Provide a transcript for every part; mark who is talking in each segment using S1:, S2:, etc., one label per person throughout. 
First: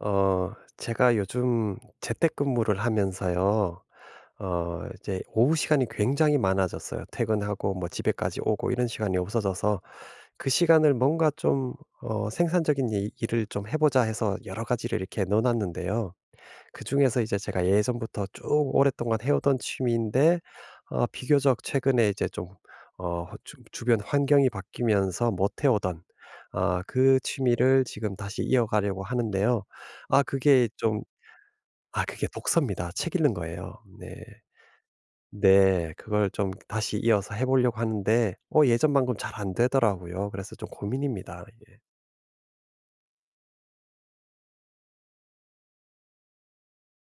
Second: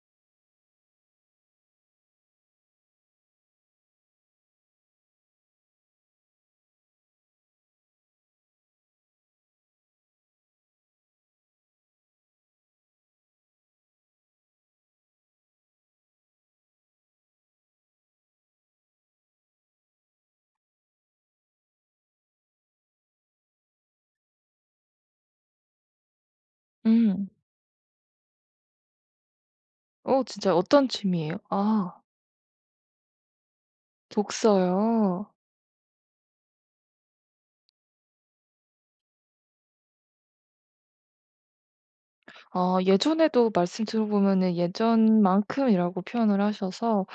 S1: 제가 요즘 재택근무를 하면서요. 이제 오후 시간이 굉장히 많아졌어요. 퇴근하고 뭐 집에까지 오고 이런 시간이 없어져서 그 시간을 뭔가 좀 생산적인 일을 좀 해보자 해서 여러 가지를 이렇게 넣어놨는데요. 그중에서 이제 제가 예전부터 쭉 오랫동안 해오던 취미인데 비교적 최근에 이제 좀 어 주 주변 환경이 바뀌면서 못 해오던 그
S2: 음.
S1: 취미를 지금 다시 이어가려고 하는데요.
S2: 어
S1: 아
S2: 진짜
S1: 그게
S2: 어떤
S1: 좀
S2: 취미예요? 아
S1: 그게 독서입니다. 책 읽는 거예요. 네.
S2: 독서요.
S1: 네. 그걸 좀 다시 이어서 해 보려고 하는데 예전만큼 잘 안 되더라고요. 그래서 좀 고민입니다. 이게.
S2: 아 예전에도 말씀 들어보면은 예전만큼이라고 표현을 하셔서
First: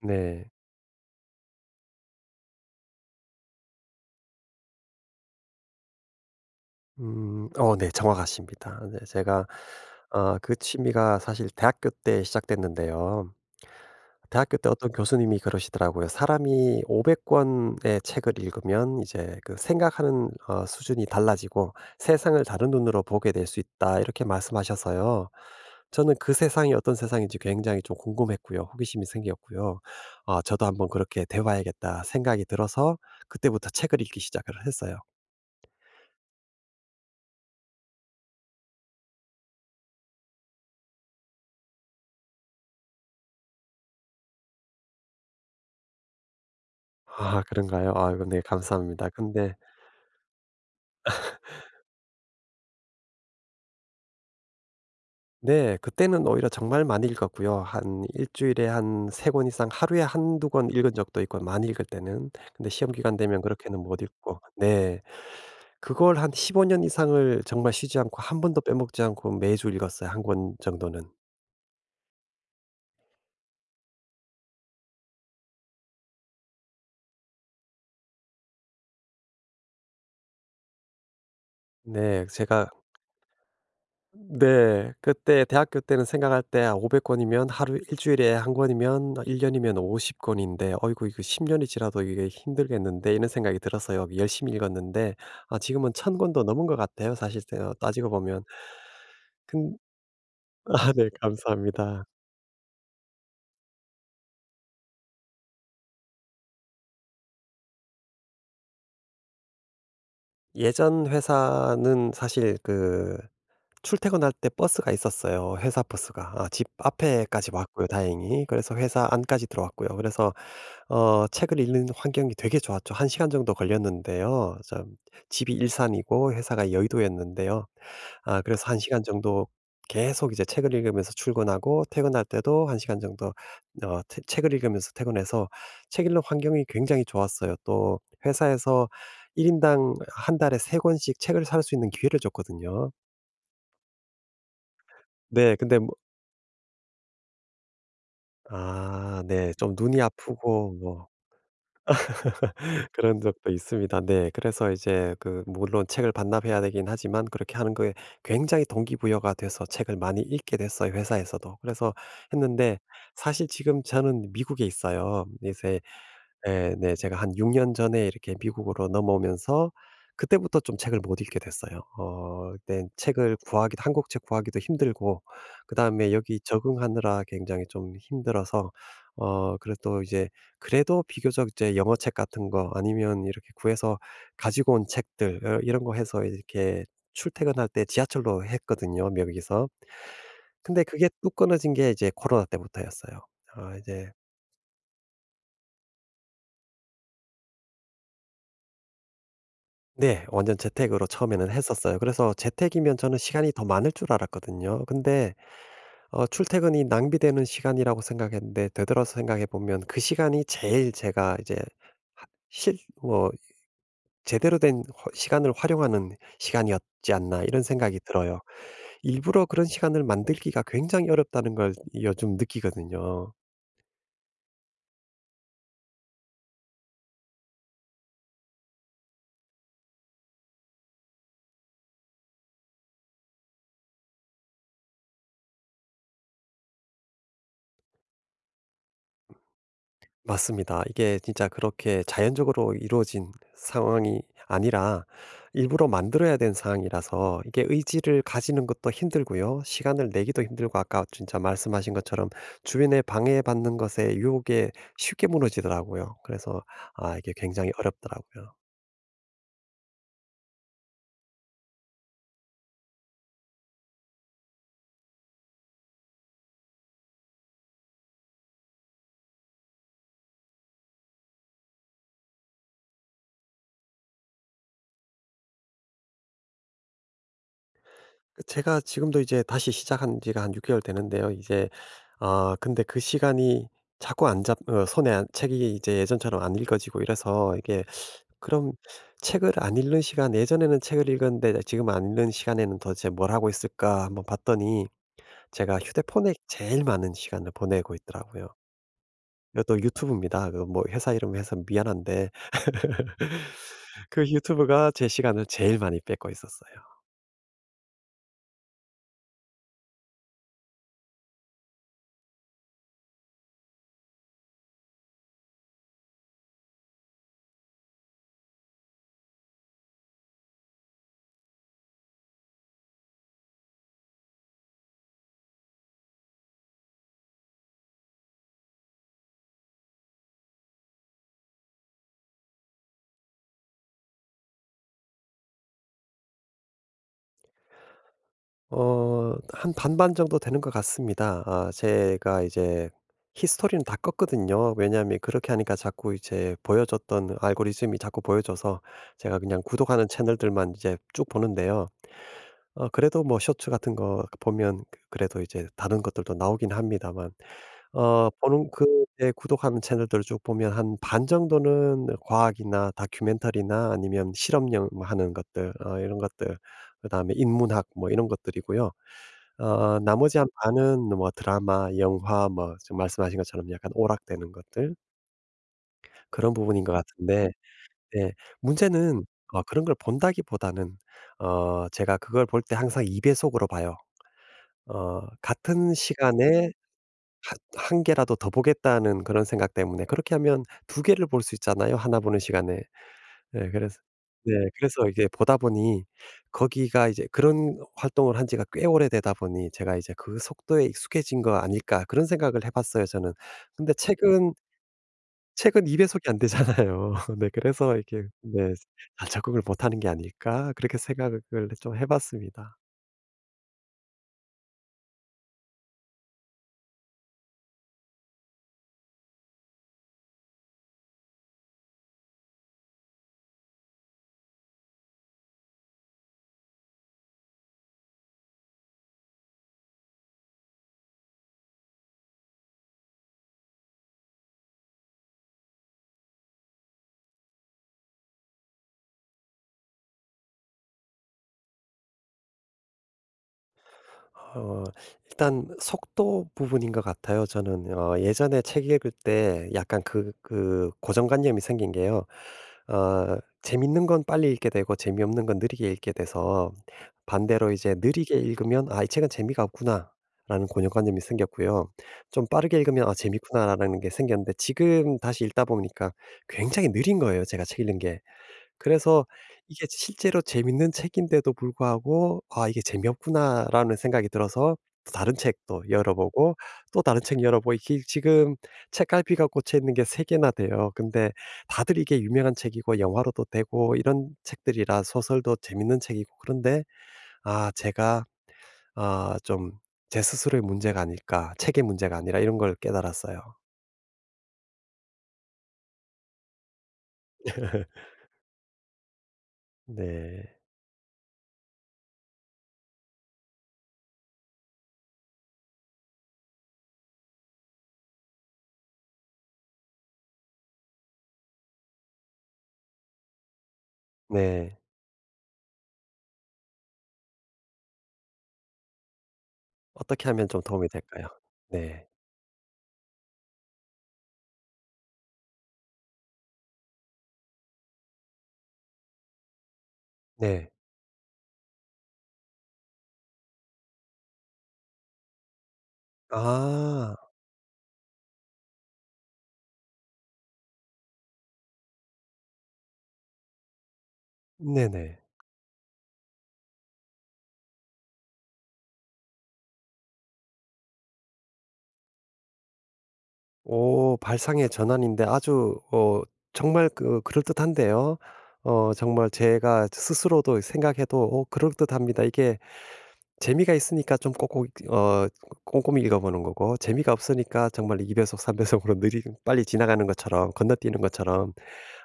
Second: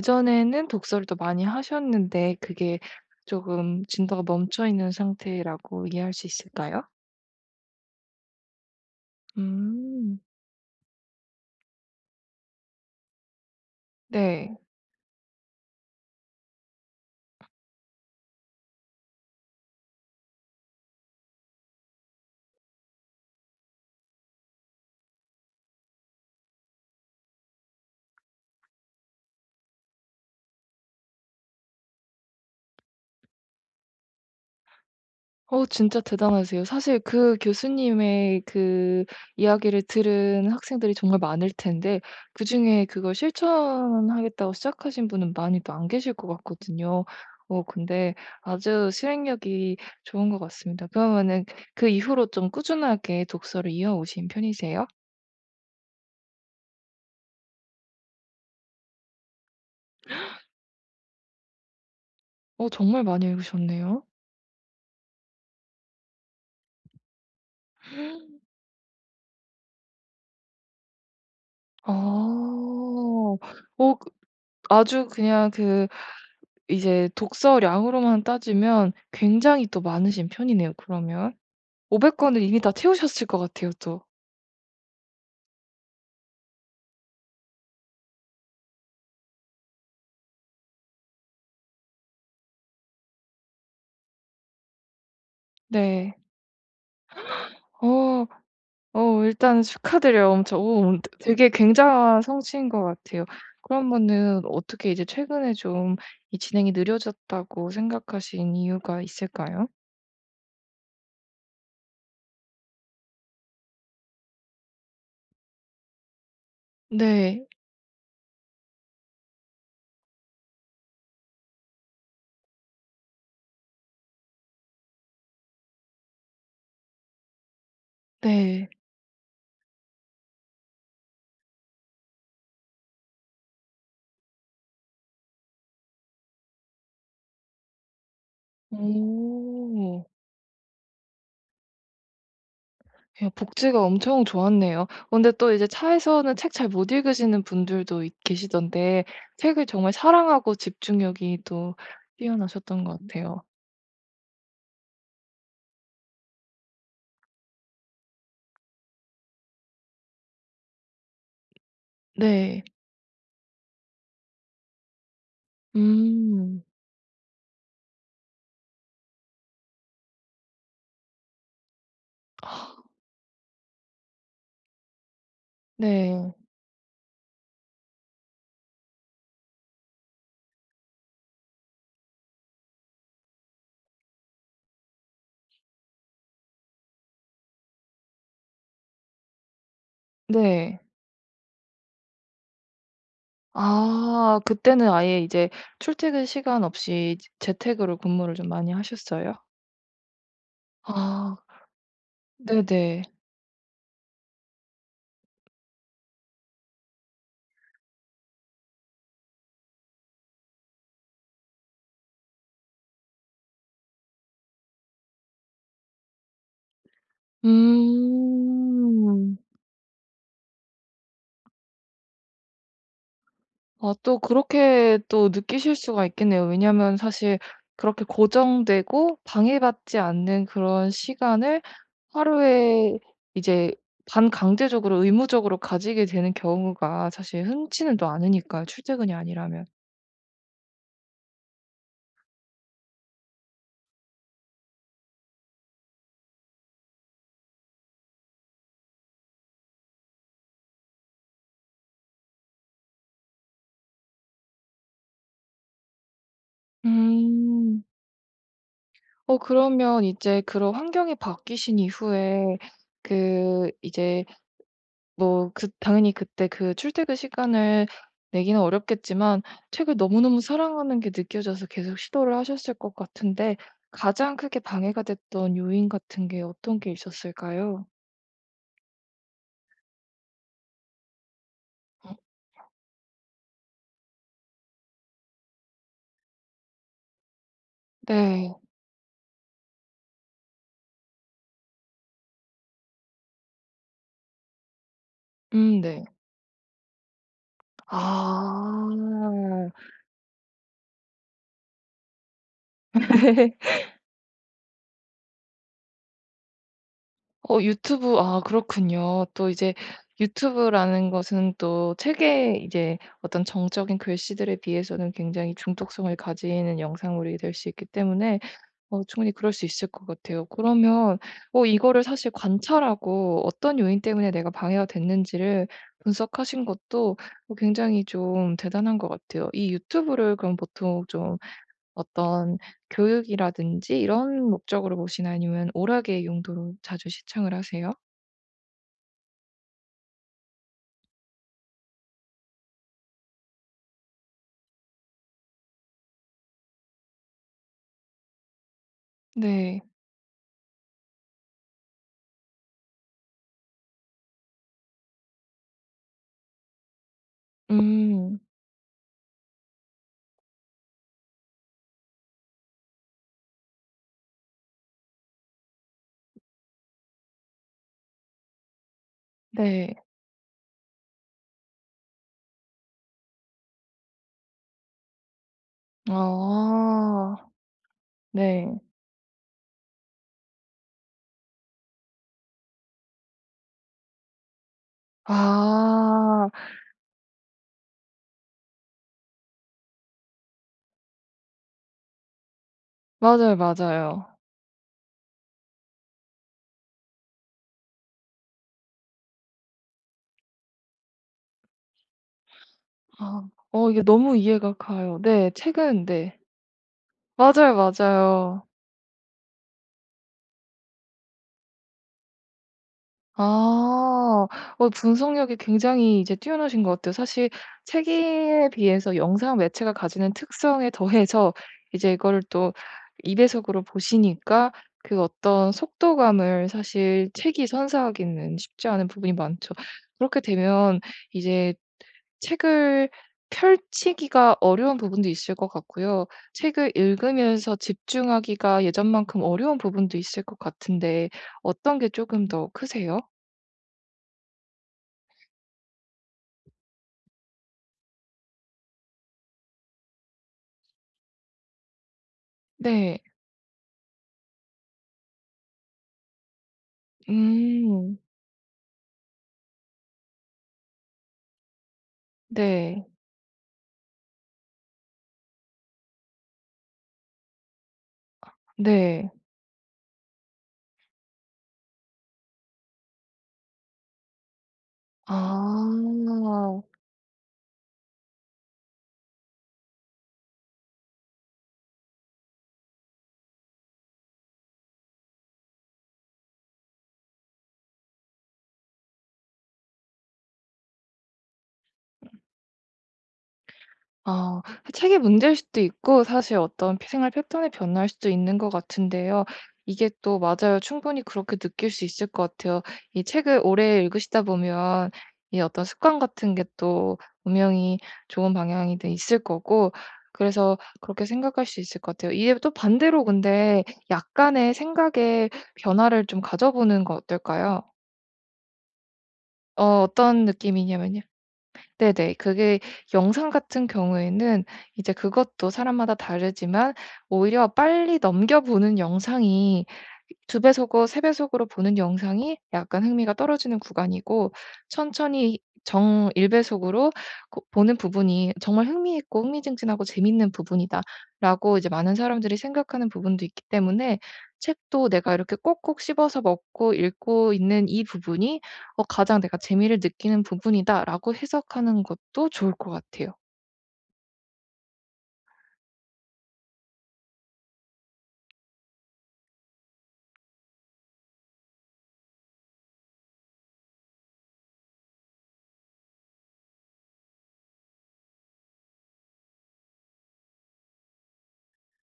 S1: 네.
S2: 독서를 또 많이 하셨는데 그게 조금 진도가 멈춰 있는 상태라고 이해할 수 있을까요?
S1: 음. 네. 정확하십니다. 네. 제가
S2: 음.
S1: 그 취미가 사실 대학교 때 시작됐는데요.
S2: 네.
S1: 대학교 때 어떤 교수님이 그러시더라고요. "사람이 500 권의 책을 읽으면 이제 그 생각하는 수준이 달라지고 세상을 다른 눈으로 보게 될 수 있다." 이렇게 말씀하셔서요. 저는 그 세상이 어떤 세상인지 굉장히 좀 궁금했고요. 호기심이 생겼고요. '아 저도 한번 그렇게 돼 봐야겠다.' 생각이 들어서 그때부터 책을 읽기 시작을 했어요.
S2: 어 진짜 대단하세요. 사실 그 교수님의 그 이야기를 들은 학생들이 정말 많을 텐데 그중에 그걸 실천하겠다고 시작하신 분은 많이도 안 계실 것 같거든요. 어
S1: 그런가요?
S2: 근데
S1: 아이고 네
S2: 아주
S1: 감사합니다. 근데
S2: 실행력이 좋은 것 같습니다. 그러면은 그 이후로 좀 꾸준하게 독서를 이어오신 편이세요?
S1: 네 그때는 오히려 정말 많이 읽었고요. 한 일 주일에 한 세 권 이상 하루에 한두 권 읽은 적도 있고 많이 읽을 때는. 근데
S2: 어
S1: 시험
S2: 정말
S1: 기간
S2: 많이
S1: 되면 그렇게는 못
S2: 읽으셨네요.
S1: 읽고 네. 그걸 한 15년 이상을 정말 쉬지 않고 한 번도 빼먹지 않고 매주 읽었어요 한 권 정도는.
S2: 아. 어 아주 그냥 그 이제 독서량으로만 따지면 굉장히 또 많으신 편이네요 그러면. 500권
S1: 네.
S2: 권을 이미
S1: 제가
S2: 다 채우셨을 것 같아요 또.
S1: 네. 그때 대학교 때는 생각할 때 500 권이면 하루 일주일에 한 권이면 일1 년이면 50 권인데 '어이구 이거 10 년이 지나도 이게 힘들겠는데.' 이런 생각이 들어서요. 열심히 읽었는데 지금은 1,000
S2: 네.
S1: 권도 넘은 것 같아요 사실 제 따지고
S2: 어
S1: 보면.
S2: 어 일단
S1: 근
S2: 축하드려요 엄청. 오
S1: 네
S2: 되게
S1: 감사합니다.
S2: 굉장한 성취인 것 같아요. 그러면은 어떻게 이제 최근에 좀 이 진행이 느려졌다고 생각하신 이유가 있을까요?
S1: 예전 회사는 사실 그 출퇴근할 때 버스가 있었어요 회사 버스가. 집
S2: 네.
S1: 앞에까지 왔고요 다행히. 그래서 회사 안까지 들어왔고요. 그래서 책을 읽는 환경이 되게 좋았죠. 1 시간 정도 걸렸는데요. 참 집이 일산이고 회사가 여의도였는데요. 그래서
S2: 네.
S1: 1 시간 정도 계속 이제 책을 읽으면서 출근하고 퇴근할 때도 1 시간 정도 어 태 책을 읽으면서 퇴근해서 책 읽는 환경이 굉장히 좋았어요. 또 회사에서 1 인당
S2: 오.
S1: 한 달에 3 권씩 책을 살 수 있는 기회를 줬거든요.
S2: 예 복지가 엄청 좋았네요. 근데 또
S1: 네.
S2: 이제
S1: 근데 뭐
S2: 차에서는 책 잘 못 읽으시는 분들도 있 계시던데
S1: 네.
S2: 책을
S1: 좀
S2: 정말
S1: 눈이
S2: 사랑하고
S1: 아프고 뭐
S2: 집중력이 또 뛰어나셨던 것
S1: 그런
S2: 같아요.
S1: 적도 있습니다. 네. 그래서 이제 그 물론 책을 반납해야 되긴 하지만 그렇게 하는 거에 굉장히 동기부여가 돼서 책을 많이 읽게 됐어요, 회사에서도. 그래서
S2: 네.
S1: 했는데 사실 지금 저는 미국에 있어요. 이제
S2: 음.
S1: 네, 네. 제가 한 6년 전에 이렇게 미국으로 넘어오면서 그때부터 좀 책을 못 읽게 됐어요. 그때 책을 구하기도 한국 책 구하기도 힘들고 그다음에
S2: 네.
S1: 여기 적응하느라 굉장히 좀 힘들어서 어 그래도 이제 그래도 비교적 이제 영어 책 같은 거 아니면 이렇게 구해서 가지고 온 책들 이런 거 해서 이렇게 출퇴근할 때 지하철로 했거든요, 여기서.
S2: 네.
S1: 근데 그게 뚝 끊어진 게 이제 코로나 때부터였어요. 아 이제
S2: 아 그때는 아예 이제 출퇴근 시간 없이 재 재택으로 근무를 좀 많이 하셨어요?
S1: 네. 완전 재택으로
S2: 아
S1: 처음에는 했었어요. 그래서 재택이면
S2: 네네.
S1: 저는 시간이 더 많을 줄 알았거든요. 근데 출퇴근이 낭비되는 시간이라고 생각했는데 되돌아서 생각해 보면 그 시간이 제일 제가 이제 하 실 뭐 제대로 된 허 시간을 활용하는 시간이었지 않나 이런 생각이 들어요.
S2: 음.
S1: 일부러 그런 시간을 만들기가 굉장히 어렵다는 걸 요즘 느끼거든요.
S2: 아 또 그렇게 또 느끼실 수가 있겠네요. 왜냐면 사실 그렇게 고정되고 방해받지 않는 그런 시간을 하루에 이제 반강제적으로 의무적으로 가지게 되는 경우가 사실 흔치는 또 않으니까요, 출퇴근이 아니라면.
S1: 맞습니다. 이게 진짜 그렇게 자연적으로 이루어진 상황이 아니라 일부러 만들어야 된 상황이라서 이게 의지를 가지는 것도 힘들고요. 시간을 내기도 힘들고 아까 진짜 말씀하신 것처럼 주변에 방해받는 것에 유혹에 쉽게 무너지더라고요. 그래서 이게 굉장히
S2: 음.
S1: 어렵더라고요.
S2: 어 그러면 이제 그런 환경이 바뀌신 이후에 그 이제 뭐 그 당연히 그때 그 출퇴근 시간을 내기는 어렵겠지만 책을 너무너무 사랑하는 게 느껴져서 계속 시도를 하셨을 것 같은데 가장 크게 방해가 됐던 요인 같은 게 어떤 게 있었을까요?
S1: 그 제가 지금도 이제 다시 시작한 지가 한 6 개월 되는데요. 이제 근데 그 시간이 자꾸 안 잡 손에 안 책이 이제 예전처럼 안 읽어지고 이래서 이게
S2: 네.
S1: 그럼 책을 안 읽는 시간 예전에는 책을 읽었는데 지금 안 읽는 시간에는 도대체 뭘 하고 있을까 한번 봤더니 제가
S2: 네.
S1: 휴대폰에 제일 많은 시간을 보내고 있더라고요.
S2: 아.
S1: 이것도 유튜브입니다. 그 뭐 회사 이름 해서 미안한데 그 유튜브가 제 시간을 제일 많이 뺏고 있었어요.
S2: 어 유튜브 아 그렇군요. 또 이제 유튜브라는 것은 또 책의 이제 어떤 정적인 글씨들에 비해서는 굉장히 중독성을 가지는 영상물이 될 수 있기 때문에 어 충분히 그럴 수 있을 것 같아요. 그러면 어 이거를 사실 관찰하고 어떤 요인 때문에 내가 방해가 됐는지를 분석하신 것도 어 굉장히 좀 대단한 것 같아요. 이 유튜브를 그럼 보통 좀 어떤 교육이라든지 이런 목적으로 보시나 아니면 오락의 용도로 자주 시청을 하세요?
S1: 한 반반 정도 되는 것 같습니다. 제가 이제 히스토리는 다 껐거든요. 왜냐하면 그렇게 하니까 자꾸 이제 보여줬던 알고리즘이 자꾸 보여줘서 제가 그냥
S2: 네.
S1: 구독하는 채널들만 이제 쭉 보는데요. 그래도 뭐 쇼츠 같은 거 보면 그 그래도 이제 다른 것들도 나오긴 합니다만 어
S2: 음.
S1: 보는 그 예 구독하는 채널들을 쭉 보면 한 반 정도는 과학이나 다큐멘터리나 아니면 실험용 뭐 하는 것들 이런 것들 그다음에 인문학 뭐 이런 것들이고요.
S2: 네.
S1: 나머지 한 반은 뭐 드라마, 영화 뭐 지금 말씀하신 것처럼 약간 오락되는 것들 그런 부분인 것
S2: 아.
S1: 같은데 예
S2: 네.
S1: 문제는 그런 걸 본다기보다는 제가 그걸 볼 때 항상 2 배속으로 봐요. 같은
S2: 아.
S1: 시간에 하- 한 개라도 더 보겠다는 그런 생각 때문에 그렇게 하면 두 개를 볼 수 있잖아요, 하나 보는 시간에.
S2: 맞아요,
S1: 네. 그래서
S2: 맞아요.
S1: 네. 그래서 이제 보다 보니 거기가 이제 그런 활동을 한 지가 꽤 오래되다 보니 제가 이제 '그 속도에 익숙해진 거 아닐까.' 그런 생각을 해 봤어요 저는.
S2: 아. 어
S1: 근데
S2: 이게 너무
S1: 책은
S2: 이해가 가요. 네.
S1: 2
S2: 책은
S1: 배속이 안
S2: 네.
S1: 되잖아요. 네.
S2: 맞아요,
S1: 그래서 이게
S2: 맞아요.
S1: 네. '잘 적응을 못하는 게 아닐까.' 그렇게 생각을 좀 해 봤습니다.
S2: 아. 어 분석력이 굉장히 이제 뛰어나신 것 같아요. 사실 책에 비해서 영상 매체가 가지는 특성에 더해서 이제 이거를 또 2배속으로 보시니까 그 어떤 속도감을 사실 책이 선사하기는 쉽지 않은 부분이 많죠. 그렇게 되면 이제 책을 펼치기가 어려운 부분도 있을 것 같고요. 책을 읽으면서 집중하기가 예전만큼 어려운 부분도 있을 것 같은데 어떤 게 조금 더 크세요?
S1: 어 일단 속도 부분인 것 같아요 저는. 예전에 책 읽을 때 약간 그 고정관념이 생긴 게요.
S2: 네.
S1: 재밌는 건 빨리 읽게 되고 재미없는 건 느리게 읽게 돼서 반대로 이제
S2: 음.
S1: 느리게 읽으면 '아 이 책은 재미가 없구나.'라는 고정관념이 생겼고요. 좀 빠르게
S2: 네.
S1: 읽으면 '아 재밌구나.'라는 게 생겼는데 지금 다시 읽다 보니까 굉장히 느린 거예요 제가 책 읽는 게. 그래서
S2: 네.
S1: 이게 실제로 재밌는 책인데도 불구하고 '아 이게 재미없구나.'라는 생각이 들어서 또 다른 책도 열어보고
S2: 아.
S1: 또 다른 책 열어보고 이게 지금 책갈피가 꽂혀 있는 게 세 개나 돼요. 근데 다들 이게 유명한 책이고 영화로도 되고 이런 책들이라 소설도 재밌는 책이고 그런데 아 제가 아 좀 제 스스로의 문제가 아닐까. 책의 문제가 아니라 이런 걸 깨달았어요.
S2: 아. 그 책의 문제일 수도 있고 사실 어떤 생활 패턴의 변화일 수도 있는 것 같은데요. 이게 또
S1: 네.
S2: 맞아요. 충분히 그렇게 느낄 수 있을 것 같아요. 이 책을 오래 읽으시다 보면 이 어떤 습관 같은 게 또 분명히 좋은 방향이 또 있을 거고 그래서 그렇게 생각할 수 있을 것 같아요. 이게 또 반대로 근데 약간의
S1: 네.
S2: 생각의 변화를 좀 가져보는 거 어떨까요? 어
S1: 어떻게
S2: 어떤
S1: 하면 좀 도움이
S2: 느낌이냐면요.
S1: 될까요? 네.
S2: 네네. 그게 영상 같은 경우에는 이제 그것도 사람마다 다르지만 오히려 빨리 넘겨 보는 영상이 두
S1: 네.
S2: 배속으로 3배속으로 보는 영상이 약간 흥미가 떨어지는 구간이고 천천히 정 1 배속으로
S1: 아
S2: 그 보는 부분이 정말 흥미있고 흥미진진하고 재밌는 부분이다라고 이제 많은 사람들이 생각하는 부분도 있기 때문에 책도
S1: 네네.
S2: 내가 이렇게 꼭꼭 씹어서 먹고 읽고 있는 이 부분이 어 '가장 내가 재미를 느끼는 부분이다.'라고 해석하는 것도 좋을 것 같아요.
S1: 오 발상의 전환인데 아주 정말 그럴듯한데요. 정말 제가 스스로도 생각해도 그럴듯합니다. 이게 재미가 있으니까 좀 꼭꼭 꼼꼼히 읽어 보는 거고 재미가 없으니까 정말 2 배속 3 배속으로 느리 빨리 지나가는 것처럼 건너뛰는 것처럼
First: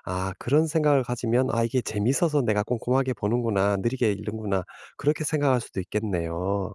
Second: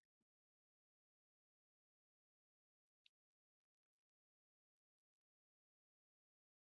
S1: 그런 생각을 가지면 '아 이게 재미어서 내가 꼼꼼하게 보는구나. 느리게 읽는구나.' 그렇게 생각할 수도 있겠네요.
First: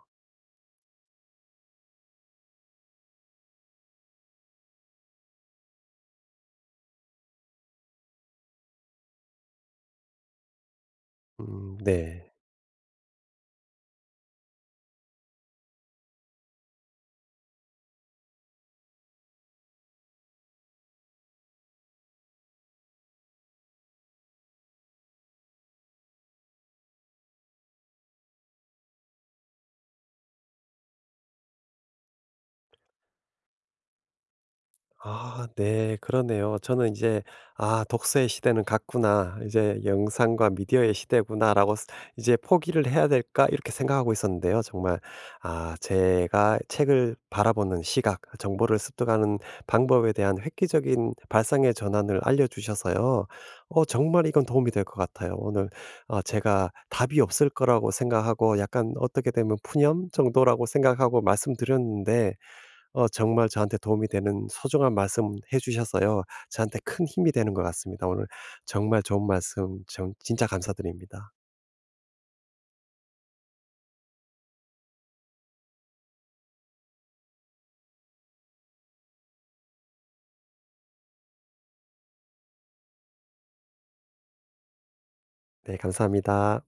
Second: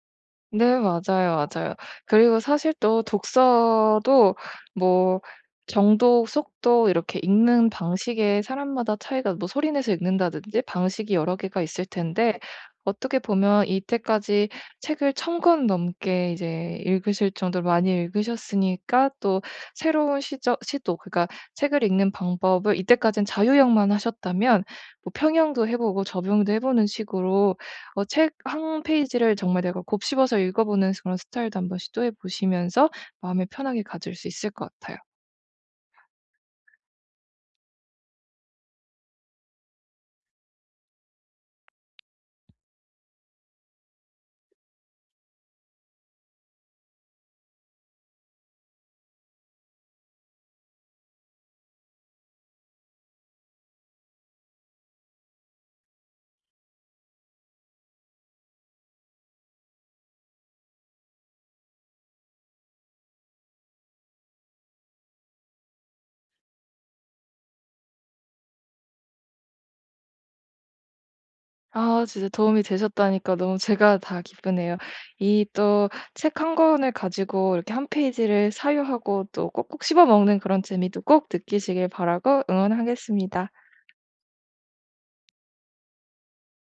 S2: 네 맞아요, 맞아요. 그리고 사실 또 독서도 뭐 정도, 속도 이렇게 읽는 방식에 사람마다 차이가 뭐 소리 내서 읽는다든지 방식이 여러 개가 있을
S1: 네.
S2: 텐데 어떻게 보면 이때까지 책을 천 권 넘게 이제 읽으실 정도로 많이 읽으셨으니까 또 새로운 시저 시도 그러니까 책을 읽는 방법을 이때까지는 자유형만 하셨다면 뭐 평형도 해 보고 접형도 해 보는 식으로 어 책 한 페이지를 정말 내가 곱씹어서 읽어보는 그런 스타일도 한번 시도해 보시면서 마음을 편하게 가질 수 있을 것 같아요.
S1: 네. 그러네요. 저는 이제 '아 독서의 시대는 갔구나. 이제 영상과 미디어의 시대구나.'라고 스 이제 '포기를 해야 될까?' 이렇게 생각하고 있었는데요. 정말 제가 책을 바라보는 시각, 정보를 습득하는 방법에 대한 획기적인 발상의 전환을 알려 주셔서요. 정말 이건 도움이 될 것 같아요. 오늘 제가 답이 없을 거라고 생각하고 약간 어떻게 되면 푸념 정도라고 생각하고 말씀드렸는데 정말 저한테 도움이 되는 소중한 말씀 해 주셔서요. 저한테 큰 힘이 되는 것 같습니다. 오늘 정말 좋은 말씀 정 진짜 감사드립니다.
S2: 아 진짜 도움이 되셨다니까 너무 제가 다 기쁘네요. 이 또 책 한 권을 가지고 이렇게 한 페이지를 사유하고 또 꼭꼭 씹어 먹는 그런 재미도 꼭 느끼시길 바라고 응원하겠습니다.
S1: 네 감사합니다.